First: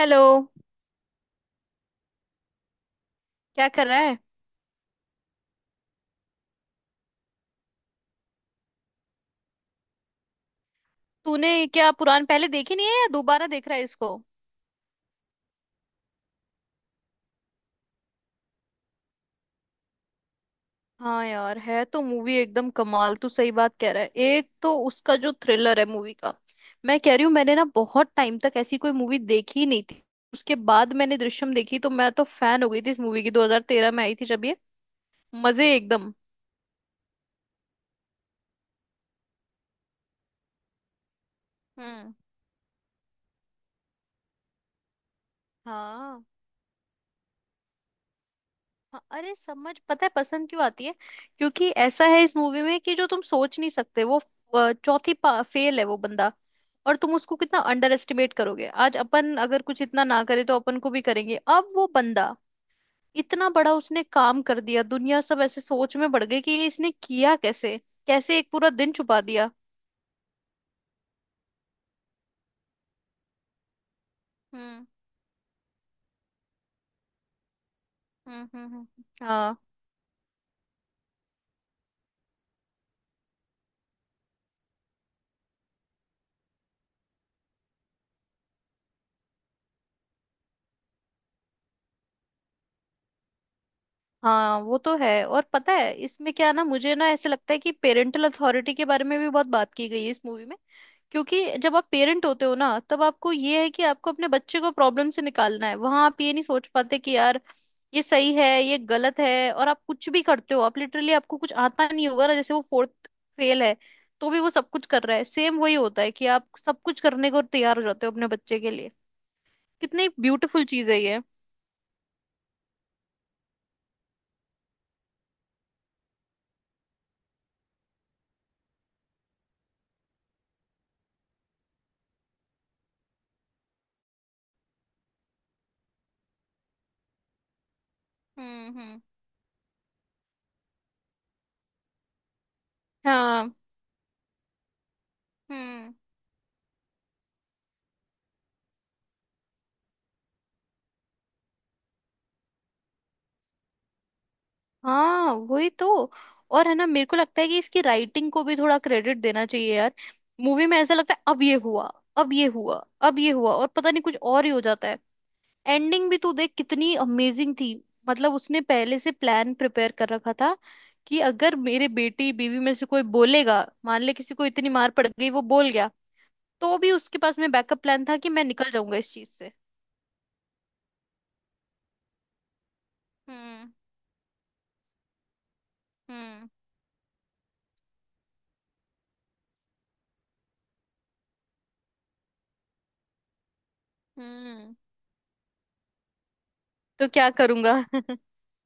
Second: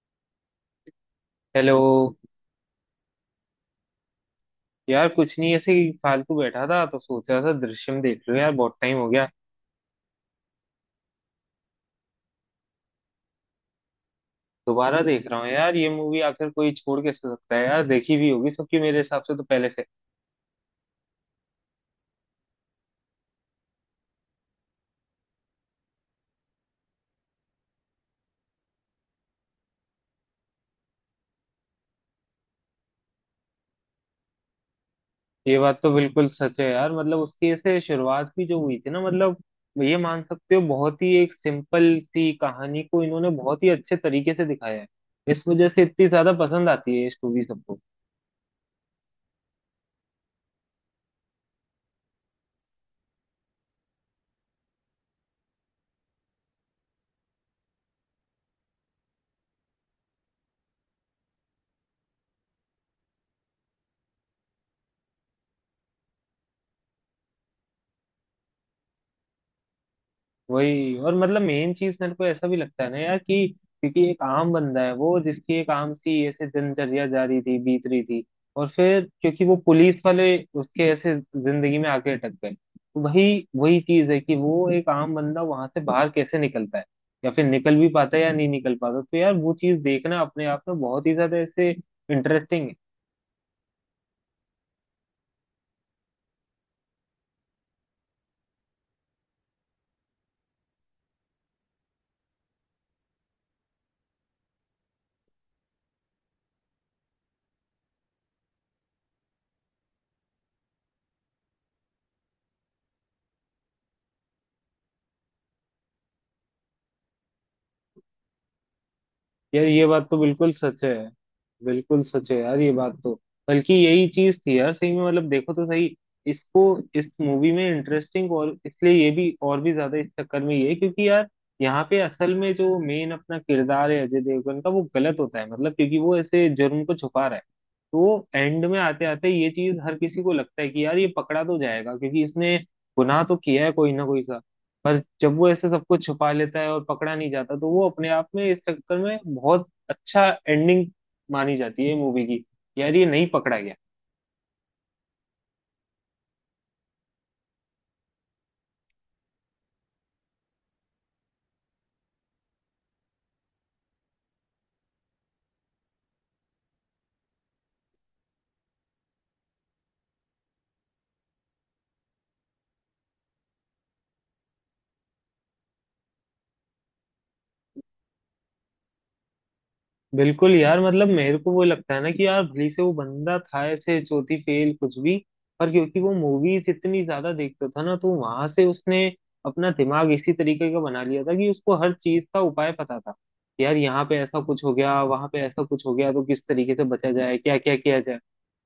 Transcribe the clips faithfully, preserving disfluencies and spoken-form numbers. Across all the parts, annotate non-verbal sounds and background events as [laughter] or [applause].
Hello. Hello. क्या कर रहा है। यार कुछ नहीं, ऐसे ही फालतू बैठा था तो सोच रहा था दृश्यम देख लूं। यार बहुत टाइम हो गया, तूने क्या पुरान पहले देखी नहीं है या दोबारा देख रहा है इसको। दोबारा देख रहा हूँ। यार ये मूवी आखिर कोई छोड़ कैसे सकता है। यार देखी भी होगी सबकी मेरे हिसाब से तो पहले से। हाँ यार है तो मूवी एकदम कमाल। तू सही बात कह रहा है। एक तो उसका जो थ्रिलर है मूवी का। मैं कह रही हूँ मैंने ना बहुत टाइम तक ऐसी कोई मूवी देखी ही नहीं थी। उसके बाद मैंने दृश्यम देखी तो मैं तो फैन हो गई थी इस मूवी की। दो हज़ार तेरह में आई थी जब ये। ये मजे बात तो एकदम। बिल्कुल सच है यार। मतलब उसकी ऐसे शुरुआत भी जो हुई थी ना, मतलब ये मान सकते हो बहुत ही एक सिंपल हम्म। सी कहानी को इन्होंने बहुत ही अच्छे तरीके से दिखाया है। इस वजह से इतनी हाँ। ज्यादा पसंद आती है ये मूवी सबको। हाँ, अरे समझ पता है पसंद क्यों आती है। क्योंकि ऐसा है इस मूवी में कि जो तुम सोच नहीं सकते वो अ, चौथी फेल है वो बंदा। और तुम उसको कितना अंडर एस्टिमेट करोगे। आज अपन अगर कुछ इतना ना करे तो अपन को भी करेंगे अब वो बंदा। इतना बड़ा उसने काम कर दिया। दुनिया सब ऐसे सोच में बढ़ गई कि ये इसने किया कैसे। कैसे एक पूरा दिन छुपा दिया। वही, और मतलब मेन चीज मेरे को ऐसा भी लगता है ना यार कि क्योंकि एक आम बंदा हम्म है वो, जिसकी एक आम सी ऐसे दिनचर्या जारी थी, बीत रही थी। हम्म और हम्म हम्म। फिर क्योंकि वो हाँ। पुलिस वाले उसके ऐसे जिंदगी में आके अटक गए, तो वही वही चीज है कि वो एक आम बंदा वहां से बाहर कैसे निकलता है, या फिर निकल भी पाता है या नहीं निकल पाता। तो यार वो चीज देखना अपने आप में बहुत ही ज्यादा ऐसे इंटरेस्टिंग है। हाँ वो तो है। और पता है इसमें क्या ना मुझे ना ऐसे लगता है कि पेरेंटल अथॉरिटी के बारे में भी बहुत बात की गई है इस मूवी में। क्योंकि जब आप पेरेंट होते हो ना तब आपको ये है कि आपको अपने बच्चे को प्रॉब्लम से निकालना है। वहां आप ये नहीं सोच पाते कि यार ये सही है ये गलत है। और आप कुछ भी करते हो। आप लिटरली आपको कुछ आता नहीं होगा ना जैसे वो फोर्थ फेल है तो भी वो सब कुछ कर रहा है। सेम वही होता है कि आप सब कुछ करने को तैयार हो जाते हो अपने बच्चे के लिए। यार ये बात कितनी तो बिल्कुल ब्यूटीफुल सच चीज है। है ये। बिल्कुल सच है यार ये बात तो। बल्कि यही चीज थी यार सही में, मतलब देखो तो सही इसको। इस मूवी में इंटरेस्टिंग और इसलिए ये भी और भी ज्यादा इस चक्कर में ये है क्योंकि यार यहाँ पे असल में जो मेन अपना किरदार है अजय देवगन का, वो गलत होता है। मतलब क्योंकि वो ऐसे जुर्म को छुपा रहा है, तो एंड हम्म में हम्म। आते आते ये चीज हर किसी को लगता है कि यार ये पकड़ा तो जाएगा क्योंकि इसने गुनाह तो किया है कोई ना कोई सा। पर जब वो ऐसे हाँ। सबको छुपा लेता है और पकड़ा नहीं जाता, तो वो अपने आप में इस चक्कर में बहुत अच्छा एंडिंग मानी जाती है मूवी की। यार ये नहीं पकड़ा गया। हाँ वही तो। और है ना मेरे को लगता है कि इसकी राइटिंग को भी थोड़ा क्रेडिट देना चाहिए यार। मूवी में ऐसा लगता है अब ये हुआ। अब ये हुआ। अब ये हुआ और पता नहीं कुछ और ही हो जाता है। एंडिंग भी तू देख कितनी अमेजिंग थी। मतलब उसने पहले से प्लान प्रिपेयर कर रखा था कि अगर मेरे बेटी बीवी में से कोई बोलेगा मान ले किसी को इतनी मार पड़ गई वो बोल गया तो भी उसके पास में बैकअप प्लान था कि मैं निकल जाऊंगा इस चीज से। बिल्कुल यार, मतलब मेरे को वो लगता है ना कि यार भली से वो बंदा था हम्म ऐसे चौथी फेल कुछ भी, पर क्योंकि वो हम्म मूवीज इतनी ज्यादा देखता था ना, तो वहां से उसने अपना दिमाग इसी तरीके का बना लिया था कि उसको हर चीज का उपाय पता था। यार यहाँ पे ऐसा कुछ हो हम्म। गया, वहां पे ऐसा कुछ हो गया, तो किस तरीके से तो बचा क्या जाए, क्या करूंगा क्या किया जाए। [laughs]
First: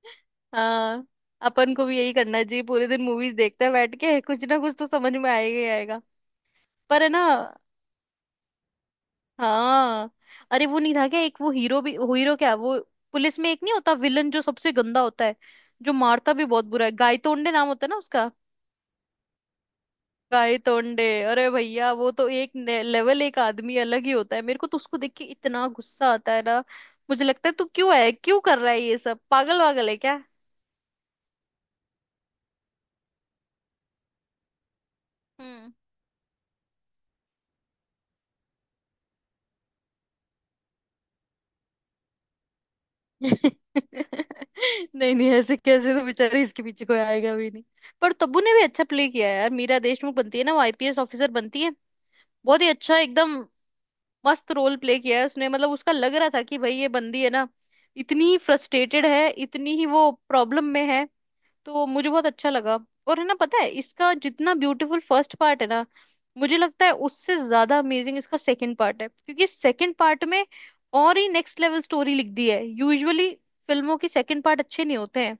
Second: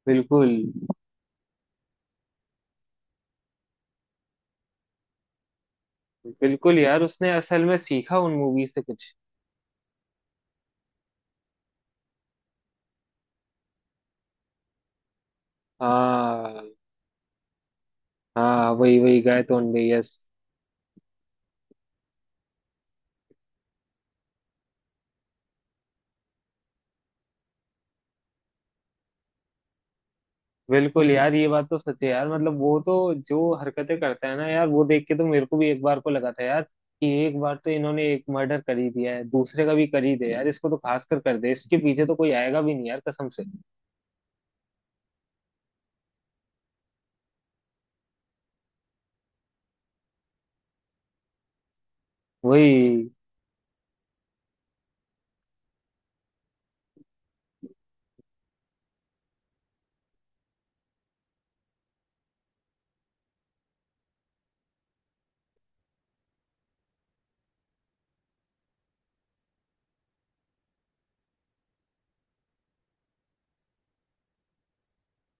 बिल्कुल। हाँ। अपन को भी यही करना चाहिए। पूरे दिन मूवीज देखते हैं बैठ के कुछ ना कुछ तो समझ में आएगा ही आएगा। बिल्कुल यार, पर है ना। उसने असल में सीखा उन मूवी से कुछ। हाँ। अरे वो नहीं था क्या एक वो हीरो भी वो हीरो क्या वो पुलिस में एक नहीं होता विलन जो सबसे गंदा होता है। जो मारता भी बहुत हाँ। बुरा है। गायतोंडे नाम होता है ना उसका। हाँ वही वही गाय तो अंधे, यस। गायतोंडे। अरे भैया वो तो एक ने- लेवल एक आदमी अलग ही होता है। मेरे को तो उसको देख के इतना गुस्सा आता है ना। मुझे लगता है तू क्यों है क्यों कर रहा है ये सब पागल वागल है क्या। बिल्कुल यार, ये बात तो सच है यार। मतलब वो तो जो हरकतें करता है ना यार, वो देख के तो मेरे को भी हम्म। एक बार को लगा था यार कि एक बार तो इन्होंने एक मर्डर कर ही दिया है, दूसरे का भी कर ही दे यार इसको तो, खास कर कर दे इसके पीछे तो कोई आएगा भी नहीं यार कसम से। [laughs] नहीं नहीं ऐसे कैसे। तो बेचारे इसके पीछे कोई आएगा भी नहीं। पर तब्बू ने भी अच्छा प्ले किया है यार। मीरा देशमुख बनती है ना वो आईपीएस ऑफिसर बनती है। बहुत ही अच्छा वही एकदम। मस्त रोल प्ले किया है उसने। मतलब उसका लग रहा था कि भाई ये बंदी है ना इतनी फ्रस्ट्रेटेड है इतनी ही वो प्रॉब्लम में है। तो मुझे बहुत अच्छा लगा। और है ना पता है इसका जितना ब्यूटीफुल फर्स्ट पार्ट है ना मुझे लगता है उससे ज्यादा अमेजिंग इसका सेकंड पार्ट है। क्योंकि सेकंड पार्ट में और ही नेक्स्ट लेवल स्टोरी लिख दी है। यूजुअली फिल्मों के सेकंड पार्ट अच्छे नहीं होते हैं।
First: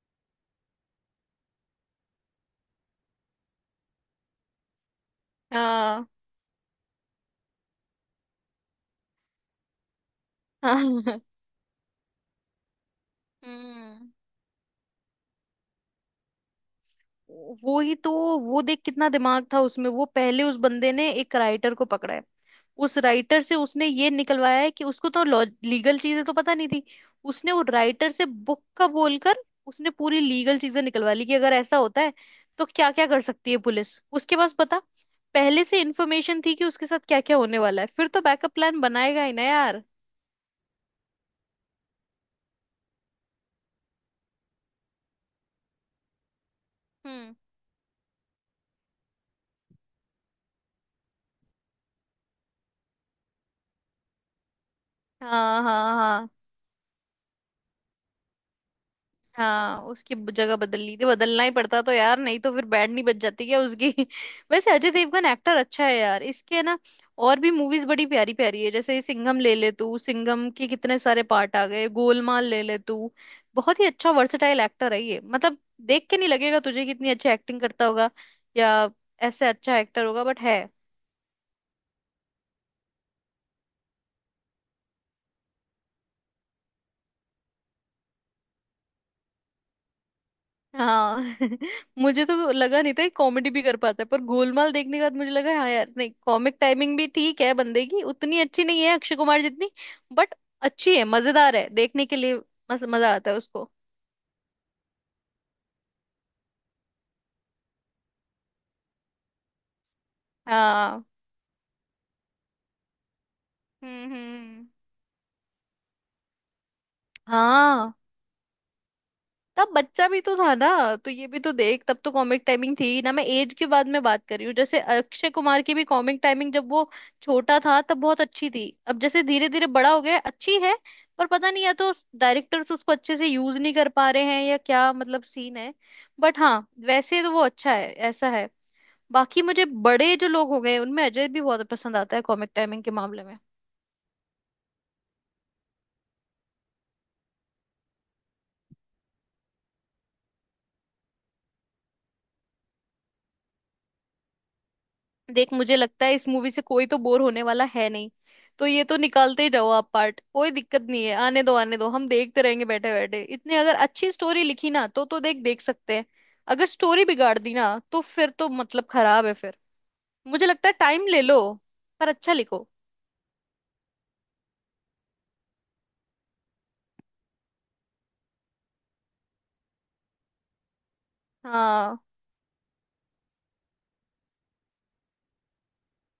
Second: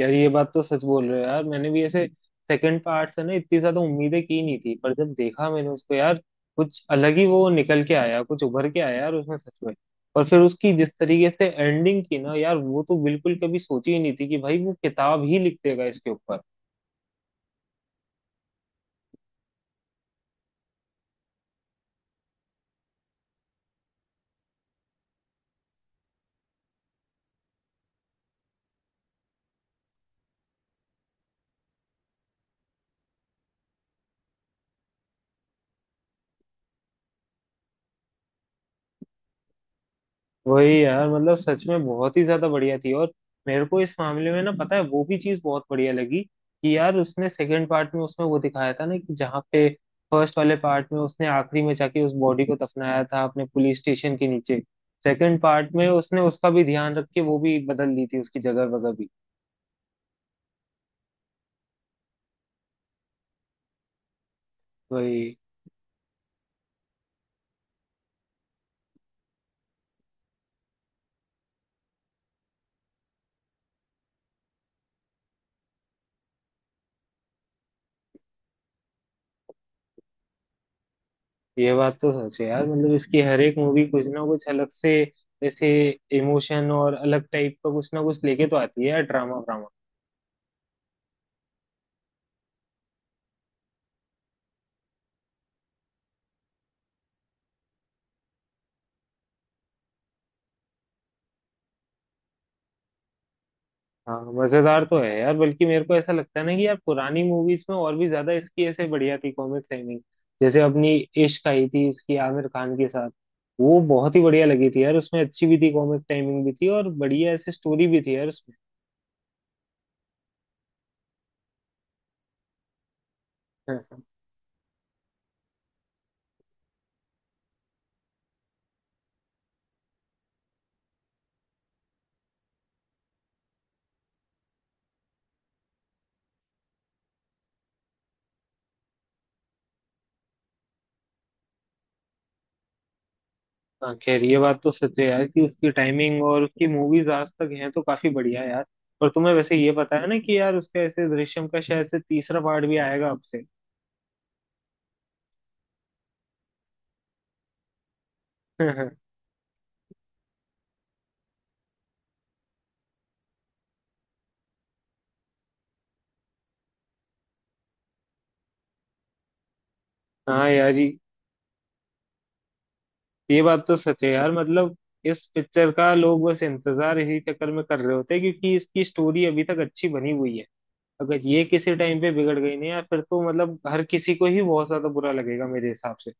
यार, ये बात तो सच बोल रहे हो यार। मैंने भी ऐसे सेकंड पार्ट से ना इतनी ज्यादा उम्मीदें की नहीं थी, पर जब देखा मैंने उसको हाँ। यार, कुछ अलग ही वो निकल के आया, कुछ उभर के आया यार उसमें सच में। और फिर उसकी जिस तरीके [laughs] से एंडिंग की ना यार, वो तो बिल्कुल कभी सोची ही हम्म। नहीं थी कि भाई वो किताब ही लिख देगा इसके ऊपर। वो ही तो। वो देख कितना दिमाग था उसमें। वो पहले उस बंदे ने एक राइटर को पकड़ा है। उस राइटर से उसने ये निकलवाया है कि उसको तो लीगल चीजें तो पता नहीं थी। उसने वो राइटर से बुक का बोलकर उसने पूरी लीगल चीजें निकलवा ली कि अगर ऐसा होता है तो क्या क्या कर सकती है पुलिस उसके पास पता। पहले से इंफॉर्मेशन थी कि उसके साथ क्या क्या होने वाला है। फिर तो बैकअप प्लान बनाएगा ही ना यार। वही यार, मतलब सच में बहुत ही ज्यादा बढ़िया थी। और मेरे को इस मामले में ना पता है वो भी चीज बहुत बढ़िया लगी कि यार उसने हम्म। सेकंड पार्ट में उसमें वो दिखाया था ना कि जहाँ पे फर्स्ट वाले पार्ट में उसने आखिरी में जाके उस बॉडी को दफनाया था अपने पुलिस स्टेशन के नीचे, सेकंड हाँ पार्ट में हाँ उसने हाँ। उसका भी ध्यान रख के वो भी बदल ली थी उसकी जगह वगैरह भी। हाँ उसकी ब- जगह बदल ली थी। बदलना ही पड़ता तो यार नहीं तो फिर बैंड नहीं बच जाती क्या उसकी [laughs] वैसे अजय देवगन वही। एक्टर अच्छा है यार इसके है ना। और भी मूवीज बड़ी प्यारी प्यारी है जैसे ये सिंघम ले ले तू। सिंघम के कितने सारे पार्ट आ गए। गोलमाल ले ले तू। बहुत ही अच्छा वर्सेटाइल एक्टर है ये मतलब। देख के नहीं लगेगा तुझे कितनी अच्छी एक्टिंग करता होगा या ऐसे अच्छा एक्टर होगा बट है। ये बात तो सच है यार, मतलब इसकी हर एक मूवी कुछ ना कुछ अलग से, जैसे इमोशन और अलग टाइप का कुछ ना कुछ लेके तो आती है यार, ड्रामा व्रामा। हाँ। [laughs] मुझे तो लगा नहीं था कॉमेडी भी कर पाता है। पर गोलमाल देखने के बाद मुझे लगा हाँ यार नहीं कॉमिक टाइमिंग भी ठीक है बंदे की। उतनी अच्छी नहीं है अक्षय कुमार जितनी बट अच्छी है। मजेदार है देखने के लिए। मस, मजा आता है उसको। हाँ, मजेदार तो है यार। बल्कि मेरे को ऐसा लगता है ना कि यार पुरानी मूवीज में और भी ज्यादा इसकी ऐसे बढ़िया थी कॉमिक टाइमिंग। जैसे अपनी हाँ। इश्क आई थी इसकी आमिर खान के साथ, वो हम्म हम्म बहुत ही बढ़िया हम्म। लगी थी यार। उसमें अच्छी भी थी कॉमिक टाइमिंग भी थी, और बढ़िया ऐसे स्टोरी हाँ। भी थी यार उसमें। तब बच्चा भी तो था ना तो ये भी तो देख। तब तो कॉमिक टाइमिंग थी ना। मैं एज के [laughs] बाद हाँ में बात कर रही हूँ जैसे अक्षय कुमार की भी कॉमिक टाइमिंग जब वो छोटा था तब बहुत अच्छी थी। अब जैसे धीरे धीरे बड़ा हो गया अच्छी है पर पता नहीं या तो डायरेक्टर्स उसको अच्छे से यूज नहीं कर पा रहे हैं या क्या मतलब सीन है बट हाँ वैसे तो वो अच्छा है ऐसा है। बाकी मुझे बड़े जो लोग हो गए उनमें अजय भी बहुत पसंद आता है कॉमिक टाइमिंग के मामले में। हाँ। खैर ये बात तो सच है यार कि उसकी टाइमिंग और उसकी मूवीज आज तक हैं तो काफी बढ़िया है यार। और तुम्हें वैसे ये पता है ना कि यार उसका ऐसे दृश्यम का शायद से तीसरा पार्ट भी आएगा अब से। देख मुझे लगता है इस मूवी से कोई तो बोर होने वाला है नहीं। तो ये तो [laughs] निकालते ही जाओ आप पार्ट। कोई दिक्कत नहीं है आने दो आने दो। हम देखते रहेंगे बैठे बैठे। इतने अगर अच्छी स्टोरी लिखी ना तो तो देख देख सकते हैं। अगर स्टोरी बिगाड़ दी ना तो फिर तो मतलब खराब है फिर। मुझे हाँ लगता यार, है टाइम ले लो पर अच्छा लिखो। ये बात तो सच है यार। मतलब इस पिक्चर का लोग बस इंतजार इसी चक्कर में कर रहे होते हैं क्योंकि इसकी स्टोरी अभी तक अच्छी बनी हुई है। अगर ये किसी हाँ। टाइम पे बिगड़ गई ना यार, फिर तो मतलब हर किसी को ही बहुत ज्यादा बुरा लगेगा मेरे हिसाब से।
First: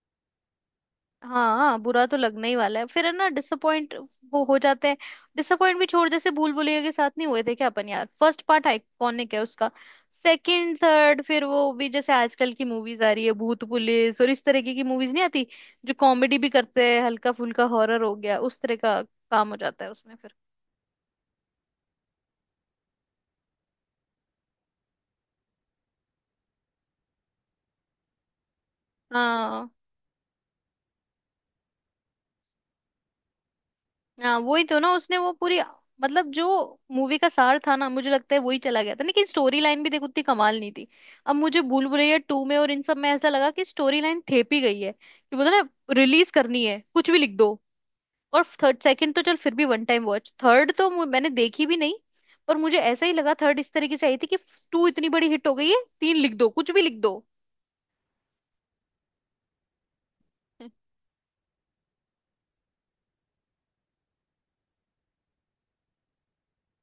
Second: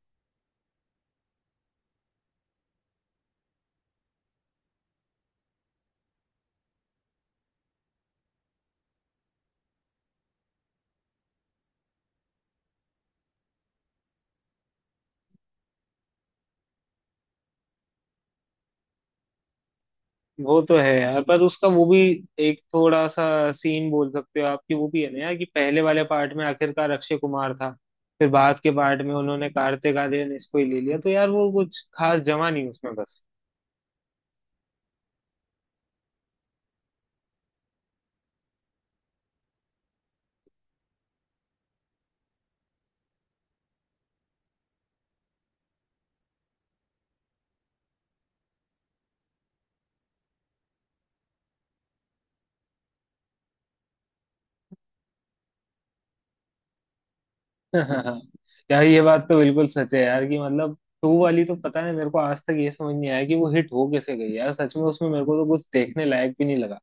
हाँ हाँ, बुरा तो लगना ही वाला है फिर है ना डिसअपॉइंट वो हो जाते हैं। डिसअपॉइंट भी छोड़। जैसे भूल भुलैया के साथ नहीं हुए थे क्या अपन यार। फर्स्ट पार्ट आइकॉनिक है उसका। सेकंड थर्ड फिर वो भी जैसे आजकल की मूवीज आ रही है भूत पुलिस और इस तरीके की। मूवीज नहीं आती जो कॉमेडी भी करते हैं हल्का फुल्का हॉरर हो गया उस तरह का काम हो जाता है उसमें फिर। वो तो है यार, पर उसका वो भी एक थोड़ा सा सीन बोल सकते हो आप कि वो भी है ना यार कि पहले वाले पार्ट में आखिरकार अक्षय कुमार था, फिर बाद के पार्ट में उन्होंने हाँ। कार्तिक आर्यन इसको ही ले लिया, तो यार वो कुछ खास जमा नहीं उसमें बस। हाँ वही तो ना। उसने वो पूरी मतलब जो मूवी का सार था ना मुझे लगता है वही चला गया था। लेकिन स्टोरी लाइन भी देखो उतनी कमाल नहीं थी। अब मुझे भूल भुलैया टू में और इन सब में ऐसा लगा कि स्टोरी लाइन थेपी गई है। कि बोलते हैं ना रिलीज करनी है कुछ भी लिख दो। और थर्ड सेकंड तो चल फिर भी वन टाइम वॉच। थर्ड तो मु- मैंने देखी भी नहीं। पर मुझे ऐसा ही लगा थर्ड इस तरीके से आई थी कि टू इतनी बड़ी हिट हो गई है तीन लिख दो कुछ भी लिख दो। हाँ, यार ये बात तो बिल्कुल सच है यार कि मतलब टू वाली तो पता नहीं मेरे को आज तक ये समझ नहीं आया कि वो हिट हो कैसे गई यार सच में। उसमें मेरे को तो कुछ देखने लायक भी नहीं लगा।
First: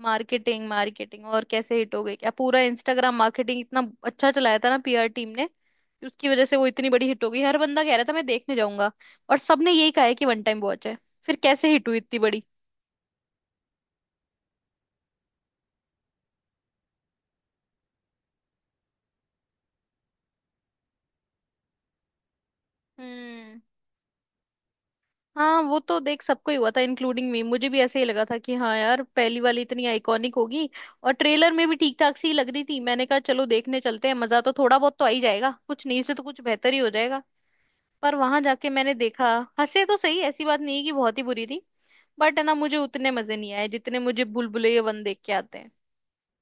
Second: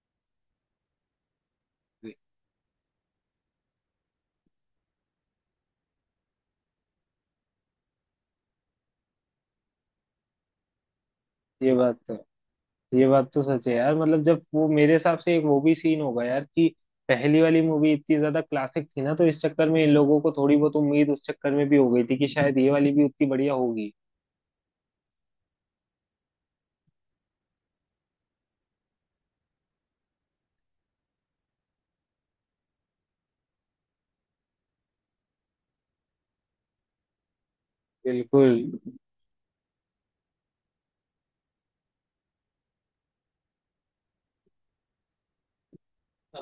मार्केटिंग मार्केटिंग और कैसे हिट हो गई क्या। पूरा इंस्टाग्राम मार्केटिंग इतना अच्छा चलाया था ना पीआर टीम ने कि उसकी वजह से वो इतनी बड़ी हिट हो गई। हर बंदा कह रहा था मैं देखने जाऊंगा और सबने यही कहा है कि वन टाइम वॉच है। फिर कैसे ये हिट हुई बात तो इतनी बड़ी। ये बात तो सच है यार। मतलब जब वो मेरे हिसाब से एक वो भी सीन होगा यार कि पहली वाली मूवी इतनी ज्यादा क्लासिक थी ना, तो इस चक्कर में इन लोगों को थोड़ी बहुत उम्मीद उस चक्कर में भी हो गई थी कि शायद ये वाली भी उतनी बढ़िया हम्म। होगी। हाँ वो तो देख सबको ही हुआ था इंक्लूडिंग मी। मुझे भी ऐसे ही लगा था कि हाँ यार पहली वाली इतनी आइकॉनिक होगी और ट्रेलर में भी ठीक ठाक सी ही लग रही थी। मैंने कहा चलो देखने चलते हैं मजा तो थोड़ा बहुत तो आ ही जाएगा कुछ नहीं से तो कुछ बेहतर ही हो जाएगा। पर वहां बिल्कुल। जाके मैंने देखा हंसे तो सही। ऐसी बात नहीं है कि बहुत ही बुरी थी। बट है ना मुझे उतने मजे नहीं आए जितने मुझे भूलभुलैया वन देख के आते हैं।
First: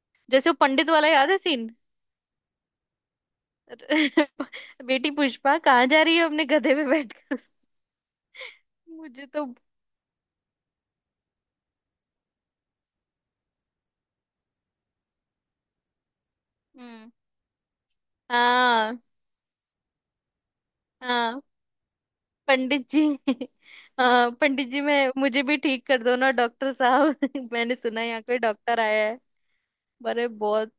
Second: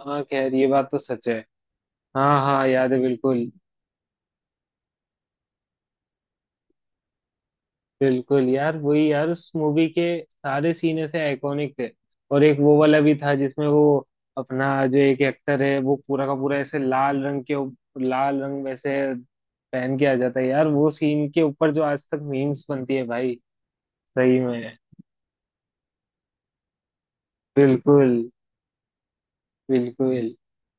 हाँ जैसे खैर वो ये बात पंडित तो वाला सच याद है है। सीन। हाँ हाँ, याद है बिल्कुल। [laughs] बेटी पुष्पा कहाँ जा रही है अपने गधे पे बैठकर। बिल्कुल यार, [laughs] वही मुझे यार तो। उस मूवी के सारे सीन ऐसे आइकॉनिक थे। और एक वो वाला भी था जिसमें वो अपना जो एक एक्टर है वो पूरा का पूरा ऐसे हम्म। लाल रंग के उप- लाल रंग वैसे हाँ। पहन के आ जाता है यार, वो सीन हाँ के ऊपर जो आज तक मीम्स पंडित बनती जी। है भाई। [laughs] हाँ सही पंडित में। जी मैं मुझे भी ठीक कर दो ना डॉक्टर साहब। [laughs] मैंने सुना है बिल्कुल। यहाँ कोई डॉक्टर आया है। अरे बिल्कुल। बहुत।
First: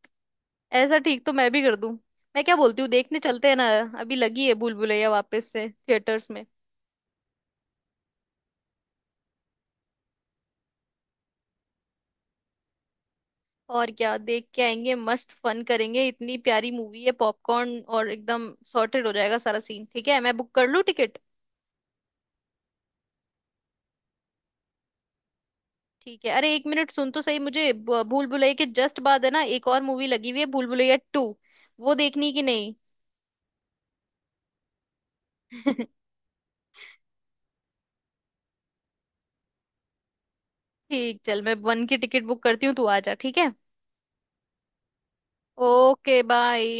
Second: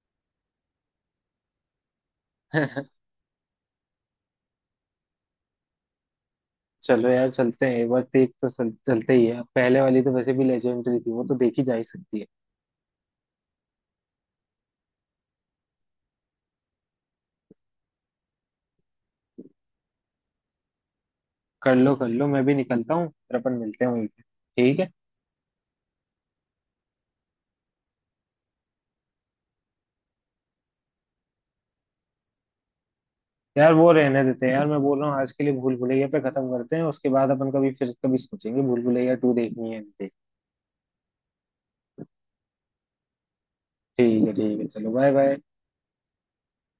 ऐसा ठीक तो मैं भी कर दूं। मैं क्या बोलती हूँ [laughs] देखने चलते हैं ना। अभी लगी है भूल भुलैया वापस से थिएटर्स में। चलो यार, चलते हैं एक बार। देख तो चल, चलते ही है, पहले वाली तो वैसे भी लेजेंडरी थी, वो तो देखी जा ही सकती है। और क्या देख के आएंगे मस्त फन करेंगे इतनी प्यारी मूवी है। पॉपकॉर्न और एकदम सॉर्टेड हो जाएगा सारा सीन। ठीक है मैं बुक कर लूँ टिकट। कर लो कर लो, मैं भी निकलता हूँ। फिर अपन मिलते हैं वहीं पे, ठीक है। ठीक है अरे एक मिनट सुन तो सही। मुझे ब- भूल भुलैया के जस्ट बाद है ना एक और मूवी लगी हुई है भूल भुलैया टू। वो देखनी कि नहीं। यार वो रहने देते हैं यार, मैं बोल रहा हूँ आज के लिए भूल [laughs] भुलैया पे खत्म करते हैं। उसके बाद अपन कभी फिर कभी सोचेंगे भूल भुलैया टू देखनी है नहीं देखनी। ठीक चल मैं वन की टिकट बुक करती हूँ तू आ जा। ठीक है ठीक है ठीक है, चलो बाय बाय। Okay bye.